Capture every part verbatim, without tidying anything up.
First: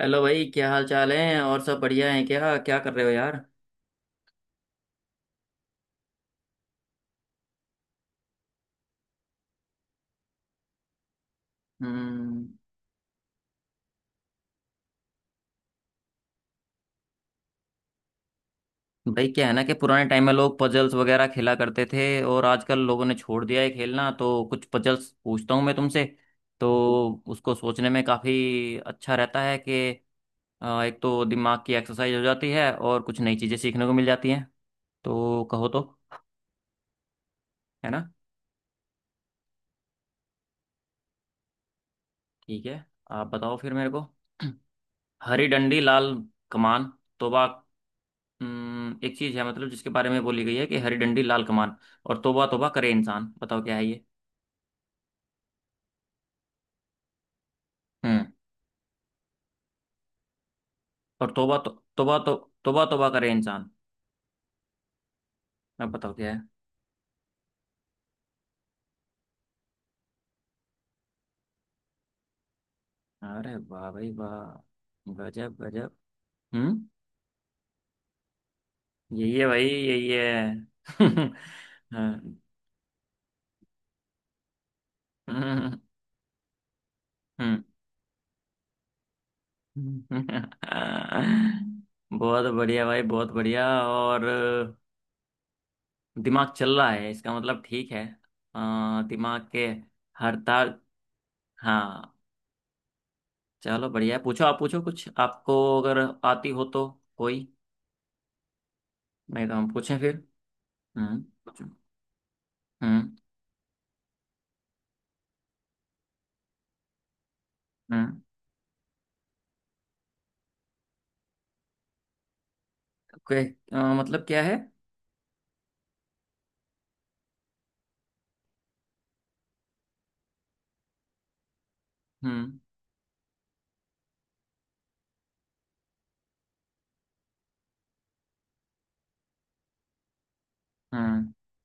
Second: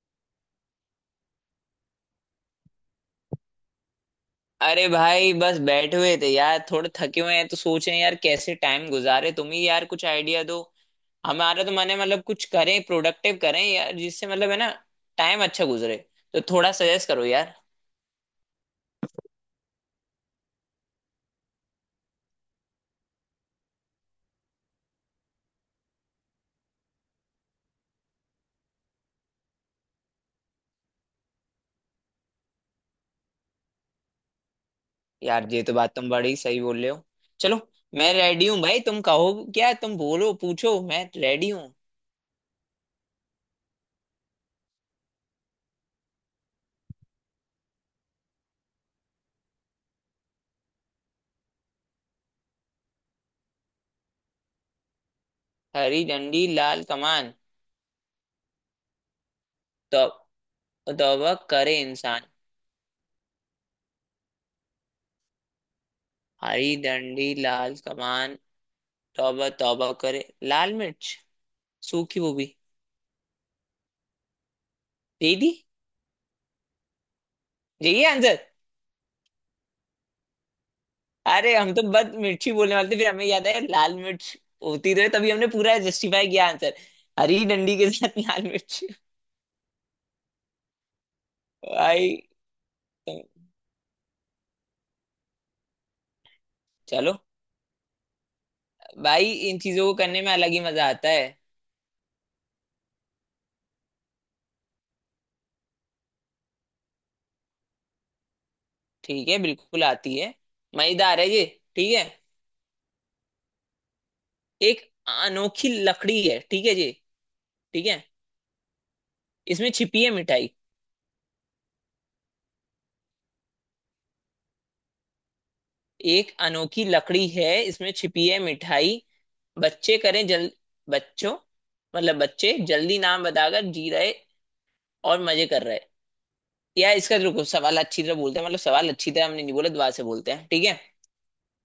Hello भाई, क्या हाल चाल है? और सब बढ़िया है? क्या क्या कर रहे हो यार? अरे भाई बस बैठे हुए थे यार, थोड़े थके हुए हैं तो सोचे यार कैसे टाइम गुजारे। तुम ही यार कुछ आइडिया दो। हमारा तो मन है मतलब कुछ हम्म। करें, प्रोडक्टिव करें यार, जिससे मतलब है ना टाइम अच्छा गुजरे। तो थोड़ा सजेस्ट करो यार। भाई क्या है ना कि पुराने टाइम में लोग पजल्स वगैरह खेला करते थे, और आजकल लोगों ने छोड़ दिया है खेलना। तो कुछ पजल्स पूछता हूँ मैं तुमसे। तो उसको सोचने में काफ़ी अच्छा रहता है कि अ, एक तो दिमाग की एक्सरसाइज हो जाती है, और कुछ नई चीज़ें सीखने को मिल जाती हैं। तो यार ये कहो तो तो। बात तुम बड़ी सही बोल रहे हो। चलो, है ना। मैं रेडी हूँ भाई। तुम कहो, क्या तुम बोलो, पूछो, मैं रेडी हूँ। ठीक है, आप बताओ फिर मेरे को। हरी डंडी लाल कमान, तोबा। हम्म, एक चीज है मतलब, जिसके बारे में बोली गई है कि हरी डंडी लाल कमान, और तौबा तौबा करे इंसान। बताओ क्या है ये? हरी डंडी लाल कमान। हम्म। तो और तौबा तौबा तो, करे तौबा इंसान। तो, तौबा तौबा करे इंसान। अब बताओ क्या है? हरी डंडी लाल कमान, तौबा तौबा करे, लाल मिर्च, सूखी वो भी। अरे वाह भाई वाह! दे दी गजब गजब। हम्म। यही आंसर। यही है भाई, यही है। अरे हम तो बस हाँ, मिर्ची बोलने वाले थे, फिर हमें याद है लाल मिर्च होती रहे, तभी हमने पूरा हम्म जस्टिफाई किया आंसर। हरी हम्म, हम्म। डंडी के साथ लाल मिर्च। भाई। बहुत बढ़िया भाई, बहुत बढ़िया। और दिमाग चल रहा है, चलो। इसका मतलब ठीक है। अ, भाई दिमाग इन के चीजों को करने में हर अलग ही तार। मजा आता है। हाँ। चलो बढ़िया है, पूछो। आप पूछो कुछ आपको, अगर आती हो तो कोई। ठीक है, नहीं तो हम बिल्कुल पूछें आती फिर। है। मजेदार हम्म, है ये। पूछो। ठीक है। हम्म एक अनोखी लकड़ी है, ठीक है जी। ठीक है। हम्म। इसमें छिपी है मिठाई। ओके। अ, मतलब क्या है? एक अनोखी लकड़ी है, इसमें छिपी है मिठाई। बच्चे करें जल, बच्चों, मतलब बच्चे हम्म जल्दी नाम बताकर जी रहे और मजे कर रहे हैं। यार इसका रुको, सवाल अच्छी तरह बोलते हैं, मतलब सवाल अच्छी तरह हमने नहीं बोला, दुआ से बोलते हैं। ठीक है। हम्म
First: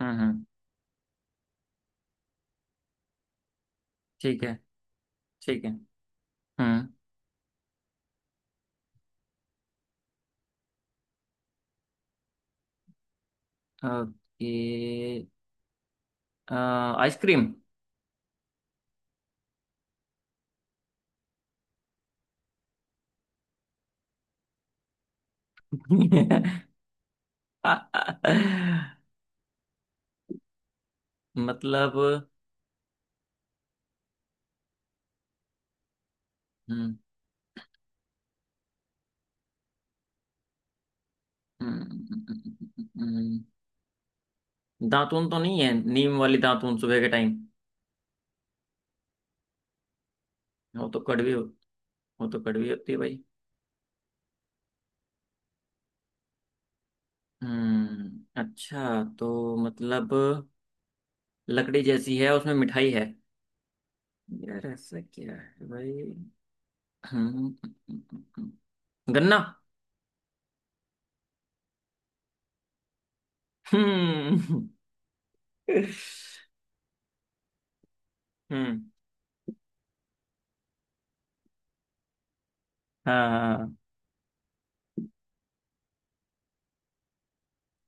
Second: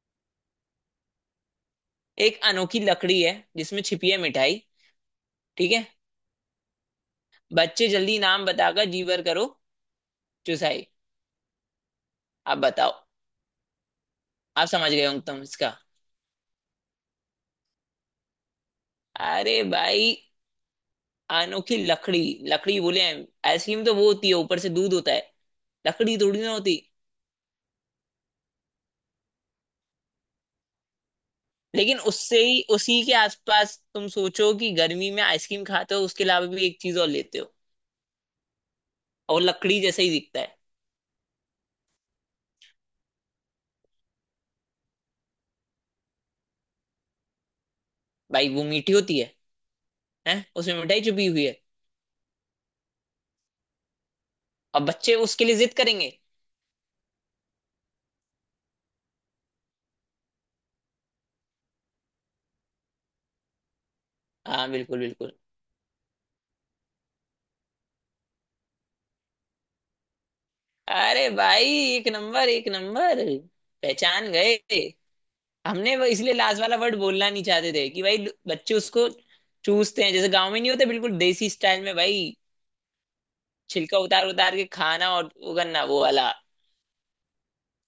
हम्म हम्म, एक अनोखी लकड़ी है जिसमें छिपी है ठीक है, मिठाई, ठीक है। ठीक है। हम्म। बच्चे जल्दी नाम बताकर जीवर करो चुसाई। आप बताओ। ओके। आप समझ गए होंगे तुम इसका। अ, आइसक्रीम। अरे भाई, अनोखी लकड़ी, लकड़ी बोले हैं। आइसक्रीम तो वो होती है, ऊपर से दूध होता है, लकड़ी थोड़ी ना होती। लेकिन मतलब। उससे ही, उसी के आसपास तुम सोचो कि गर्मी में आइसक्रीम खाते हो, उसके अलावा भी एक हम्म चीज और लेते हो, और लकड़ी जैसे ही दिखता है। हम्म, दातून तो नहीं है? नीम वाली दातून सुबह के टाइम? भाई वो मीठी होती है है उसमें वो तो मिठाई छुपी कड़वी हो, हुई है, वो तो कड़वी होती है भाई। और बच्चे उसके लिए जिद करेंगे। हम्म, अच्छा। तो मतलब लकड़ी जैसी है, उसमें मिठाई है। यार हाँ ऐसा बिल्कुल बिल्कुल। क्या है भाई? हम्म। गन्ना। अरे भाई, एक नंबर एक नंबर। पहचान हम्म गए। हमने वो इसलिए लास्ट वाला वर्ड बोलना नहीं चाहते थे कि भाई बच्चे हम्म। उसको चूसते हैं, जैसे गांव में नहीं होते, बिल्कुल देसी स्टाइल में भाई, हाँ हाँ, छिलका उतार उतार के खाना और वो करना वो वाला।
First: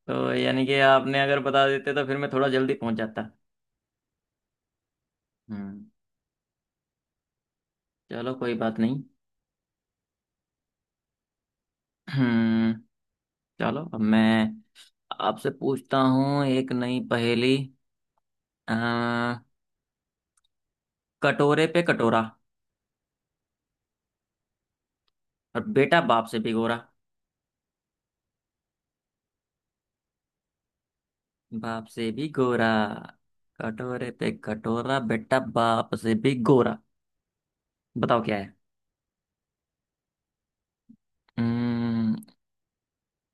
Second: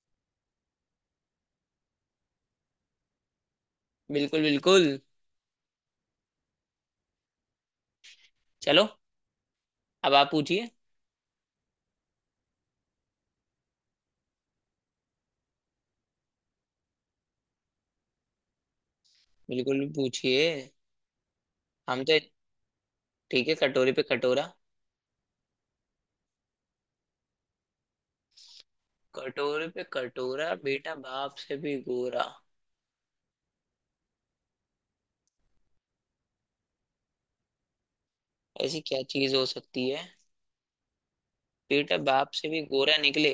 तो यानी कि आपने अगर बता देते तो फिर मैं थोड़ा जल्दी पहुंच जाता। बिल्कुल बिल्कुल। हम्म, चलो कोई बात चलो, नहीं। अब आप पूछिए। हम्म। चलो, अब मैं आपसे पूछता हूँ एक नई पहेली। अ, बिल्कुल पूछिए। कटोरे पे हम तो, कटोरा, ठीक है, कटोरे पे कटोरा। और बेटा बाप से भिगोरा। कटोरे पे कटोरा बेटा बाप से भी बाप से गोरा। भी गोरा। कटोरे पे कटोरा, बेटा बाप से भी गोरा। बताओ क्या है? ऐसी क्या चीज हो सकती है, बेटा हम्म। बाप से भी गोरा निकले।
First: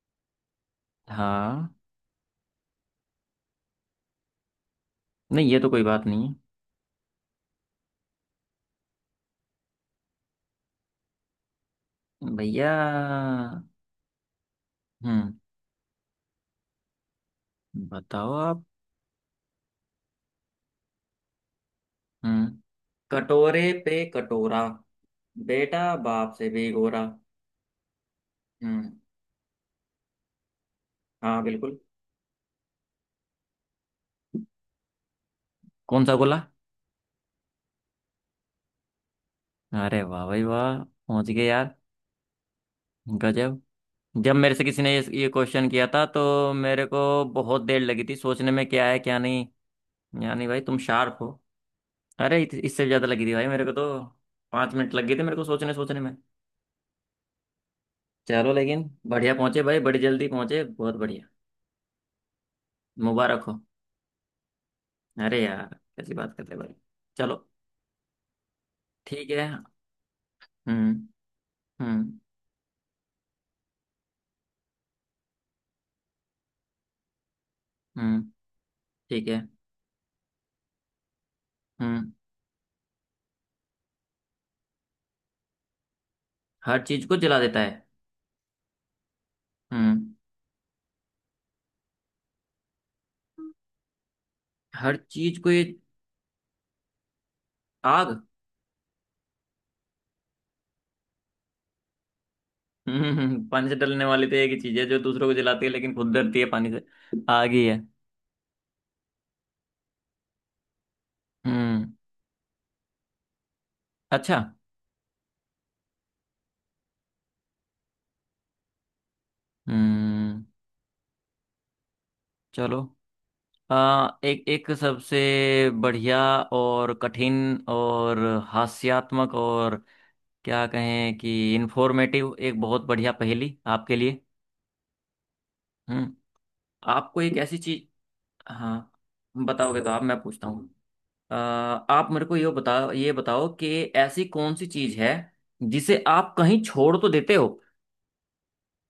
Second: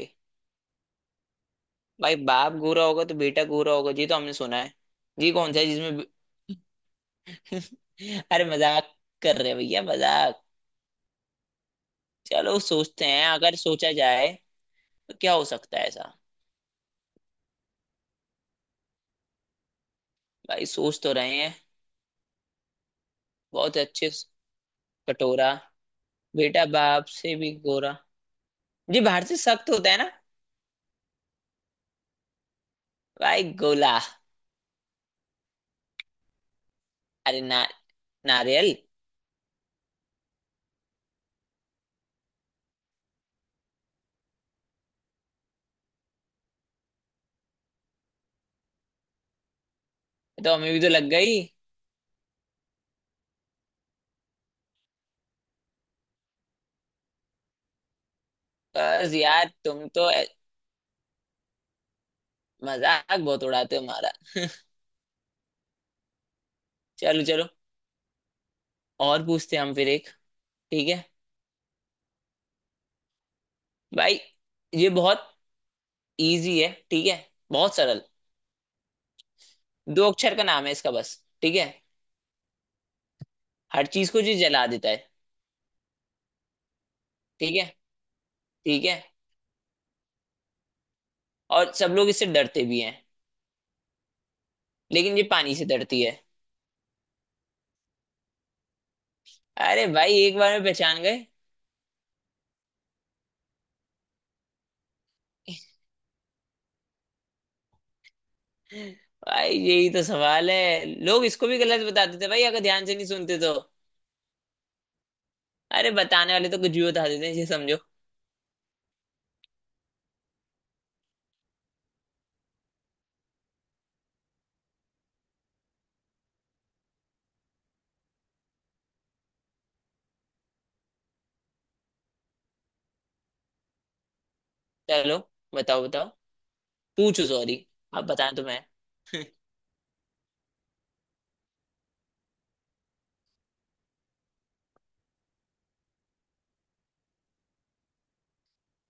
हाँ। भाई बाप गोरा होगा तो बेटा गोरा होगा जी, तो हमने सुना है। जी नहीं, कौन ये सा है तो कोई जिसमें बात बे- नहीं। अरे मजाक कर रहे हैं भैया, मजाक। भैया चलो है, सोचते हैं, अगर भैया। सोचा जाए तो हम्म। क्या हो सकता है ऐसा। बताओ आप। भाई सोच तो रहे हैं। हम्म। कटोरे बहुत पे अच्छे स- कटोरा, कटोरा, बेटा बाप से बेटा भी गोरा। बाप से भी गोरा। हम्म। जी बाहर से सख्त होता है ना। हाँ बिल्कुल। भाई गोला। कौन सा गोला? अरे ना, नारियल ये। अरे वाह भाई वाह! पहुंच गए यार। गजब। जब मेरे से किसी ने ये, ये क्वेश्चन किया था, तो मेरे को बहुत देर लगी थी सोचने में क्या है क्या नहीं। यानी तो भाई हमें तुम भी तो लग शार्प हो। गई। अरे इत- इससे भी ज्यादा लगी थी भाई मेरे को तो। पाँच मिनट लग गए थे मेरे को सोचने सोचने में। चलो, लेकिन बस बढ़िया यार पहुंचे भाई, तुम बड़ी तो ए- जल्दी पहुंचे। बहुत बढ़िया, मजाक मुबारक बहुत हो। उड़ाते हो हमारा। अरे यार, कैसी बात करते हैं भाई। चलो चलो चलो, और ठीक है। पूछते हैं हम फिर एक। ठीक है हम्म हम्म भाई, ये बहुत इजी है, ठीक है, बहुत सरल। हम्म। ठीक है। दो अक्षर का नाम है इसका बस, ठीक है। हम्म। हर चीज को ये जला देता है, हर चीज को जला ठीक देता है, है। ठीक है। हम्म, और सब लोग इससे डरते भी हैं, हर लेकिन ये चीज को पानी ये। से डरती है। आग। अरे भाई एक बार में पहचान गए। हम्म हम्म, हम्म, पानी से डलने वाली तो एक ही चीज है जो दूसरों को जलाती है, लेकिन खुद डरती है पानी से। आग ही है। भाई यही तो सवाल है, लोग इसको भी गलत हम्म, बता देते हैं भाई, अगर ध्यान से नहीं सुनते तो। अच्छा। अरे बताने वाले तो कुछ भी बता देते हैं ये समझो। हम्म। चलो, आ, एक एक सबसे बढ़िया और कठिन और हास्यात्मक और क्या कहें कि इंफॉर्मेटिव, एक बहुत बढ़िया पहेली आपके लिए। चलो। बताओ बताओ। हम्म। आपको पूछो एक ऐसी सॉरी, चीज। आप बताएं तो मैं। हाँ, बताओगे तो आप, मैं पूछता हूँ। आ, आप मेरे को ये बताओ ये बताओ कि ऐसी कौन सी चीज है जिसे आप कहीं छोड़ तो देते हो।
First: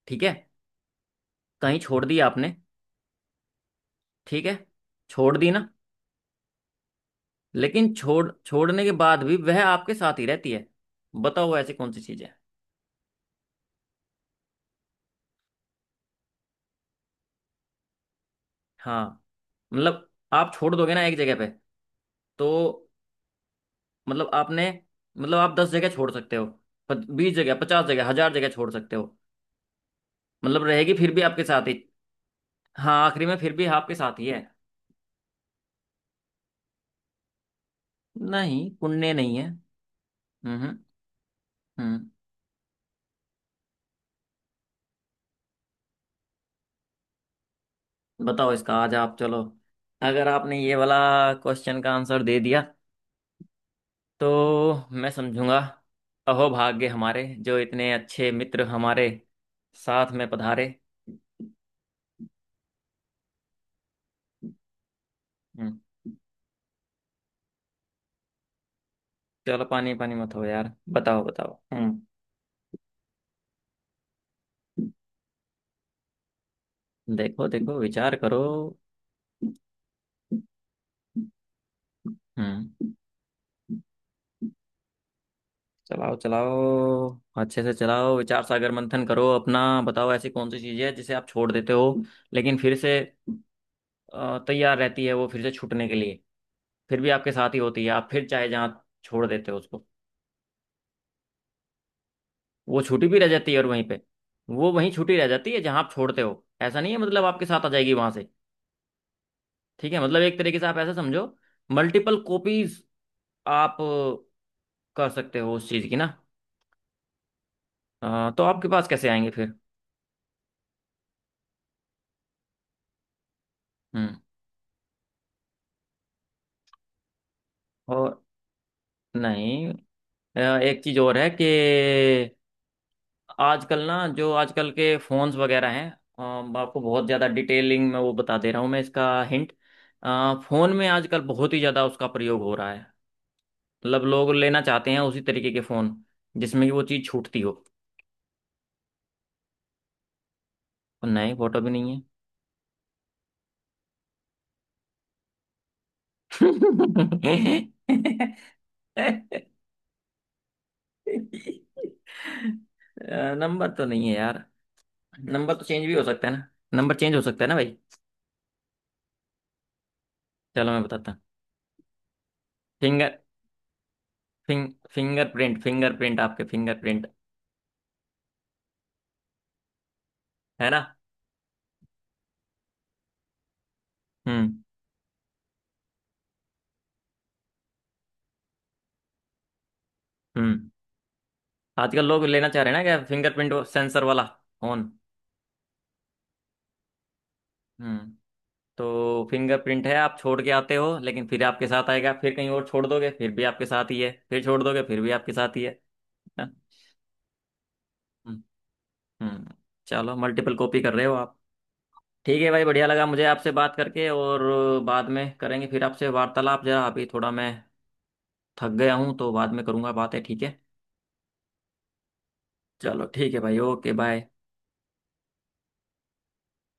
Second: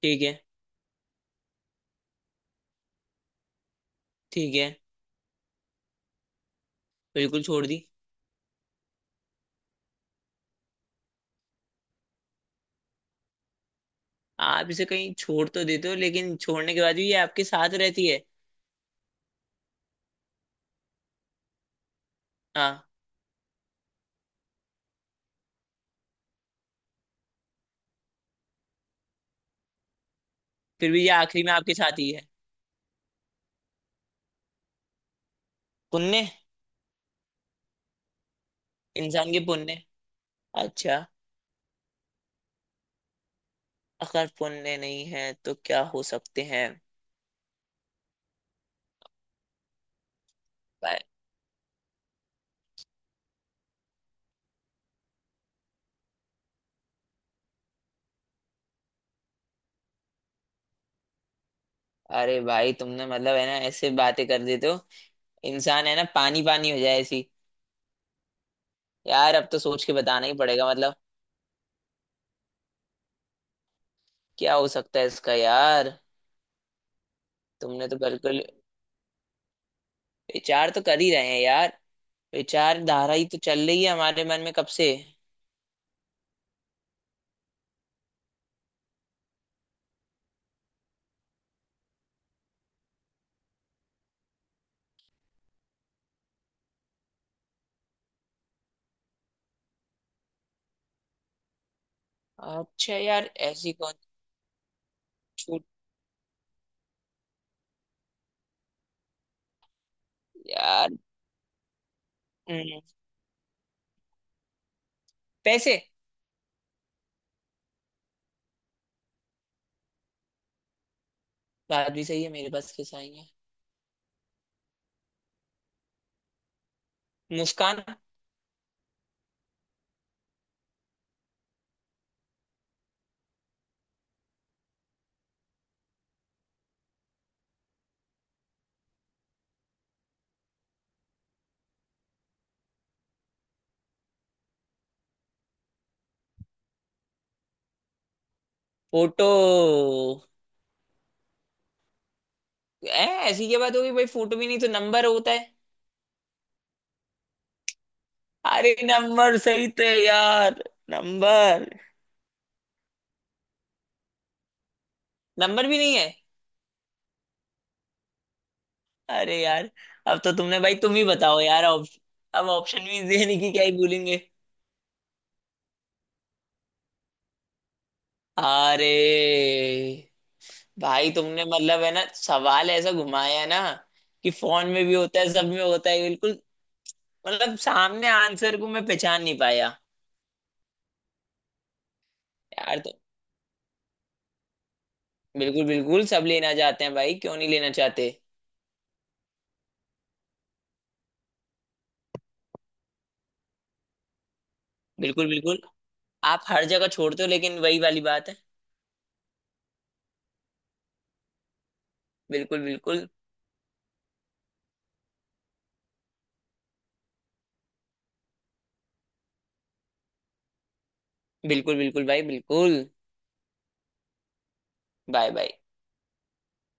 ठीक ठीक है, है, कहीं छोड़ दी आपने, ठीक है, ठीक है, छोड़ दी ना? बिल्कुल छोड़ दी। लेकिन छोड़ छोड़ने के बाद भी वह आपके साथ ही रहती है। बताओ वो ऐसी कौन सी चीज है? आप इसे कहीं छोड़ तो देते हो, लेकिन छोड़ने के बाद भी ये आपके साथ रहती है। हाँ, मतलब आप छोड़ दोगे ना एक जगह पे, हाँ, तो मतलब आपने, मतलब आप दस जगह छोड़ सकते हो, बीस जगह, पचास जगह, हजार जगह छोड़ सकते हो। मतलब फिर रहेगी भी ये फिर भी आपके आखिरी में साथ ही। आपके साथ ही है। हाँ, आखिरी में फिर भी आपके साथ ही है। पुण्य। नहीं, पुण्य इंसान नहीं के है। पुण्य। हम्म अच्छा। हम्म। अगर पुण्य नहीं है तो क्या हो सकते हैं। बताओ इसका आज आप। चलो, अगर आपने ये वाला भाई- क्वेश्चन का आंसर दे दिया तो मैं समझूंगा अहोभाग्य हमारे, जो इतने अच्छे मित्र हमारे साथ में पधारे। अरे भाई तुमने मतलब है ना, ऐसे बातें कर देते हो, हम्म। इंसान है ना पानी पानी हो जाए ऐसी। यार अब तो चलो सोच पानी के पानी बताना ही मत हो पड़ेगा, यार। मतलब बताओ बताओ। हम्म, क्या हो सकता है इसका यार। देखो देखो, तुमने तो विचार बिल्कुल, करो। विचार तो कर ही रहे हैं यार, हम्म, विचारधारा ही तो चल रही है हमारे मन में कब से। चलाओ चलाओ, अच्छे से चलाओ। विचार सागर मंथन करो अपना। बताओ ऐसी कौन सी चीज है जिसे आप छोड़ देते हो, लेकिन फिर से अ, तैयार रहती है वो फिर से छूटने के लिए। फिर भी आपके साथ ही होती है, आप फिर चाहे जहाँ छोड़ देते हो उसको। वो अच्छा छूटी भी रह यार जाती है और ऐसी वहीं कौन पे, वो वहीं छूटी रह जाती है छूट। जहाँ आप छोड़ते हो, ऐसा नहीं है। मतलब आपके साथ आ जाएगी वहां से। ठीक है, मतलब एक तरीके से आप यार ऐसा समझो, मल्टीपल हम्म, कॉपीज आप कर सकते हो उस पैसे। चीज़ की ना। अ, तो आपके पास कैसे आएंगे फिर? बात भी सही है, मेरे पास किस आएंगे। हम्म। मुस्कान। और नहीं। अ, एक चीज़ और है कि आजकल ना, जो आजकल के फोन्स वगैरह हैं, अ, आपको बहुत ज़्यादा डिटेलिंग में वो बता दे रहा हूँ मैं, इसका हिंट। फ़ोन में आजकल बहुत ही ज़्यादा उसका प्रयोग हो रहा है। मतलब लोग लेना चाहते हैं उसी तरीके के फ़ोन, जिसमें कि वो चीज़ छूटती हो। फोटो। और नहीं, फोटो भी नहीं है। ऐ ऐसी क्या बात होगी भाई, फोटो भी नहीं तो नंबर होता है। अरे नंबर सही थे यार। नंबर। अ, नंबर तो नहीं है यार, नंबर तो नंबर भी चेंज नहीं भी हो है। सकता है ना, नंबर चेंज हो सकता है ना भाई। अरे यार, अब तो तुमने, चलो भाई मैं तुम ही बताता हूँ। बताओ यार अब अब ऑप्शन भी फिंगर देने की क्या ही बोलेंगे। फिंग फिंगरप्रिंट, फिंगरप्रिंट, आपके फिंगरप्रिंट। अरे है ना? भाई तुमने मतलब है ना, सवाल ऐसा घुमाया है ना कि हम्म फोन में भी होता है, सब में होता है बिल्कुल। मतलब सामने आंसर को मैं पहचान नहीं पाया। हम्म। आजकल लोग लेना चाह रहे हैं यार ना, तो क्या फिंगरप्रिंट सेंसर वाला फोन। बिल्कुल बिल्कुल, सब लेना चाहते हैं भाई, क्यों नहीं लेना चाहते। हम्म। तो फिंगरप्रिंट है, आप छोड़ के आते हो लेकिन फिर आपके साथ आएगा, फिर कहीं और छोड़ दोगे फिर भी आपके साथ ही है, फिर छोड़ दोगे फिर भी बिल्कुल आपके साथ बिल्कुल। ही है। है आप ना? हर जगह छोड़ते हो, लेकिन वही वाली बात है। हम्म हम्म। चलो, मल्टीपल कॉपी कर रहे हो आप। ठीक है बिल्कुल भाई, बढ़िया लगा बिल्कुल। मुझे आपसे बात करके। और बाद में करेंगे फिर आपसे वार्तालाप, जरा अभी थोड़ा मैं थक गया हूँ, तो बाद में करूँगा बातें, ठीक है? बिल्कुल बिल्कुल भाई, बिल्कुल। चलो ठीक है भाई, ओके, बाय। Bye bye.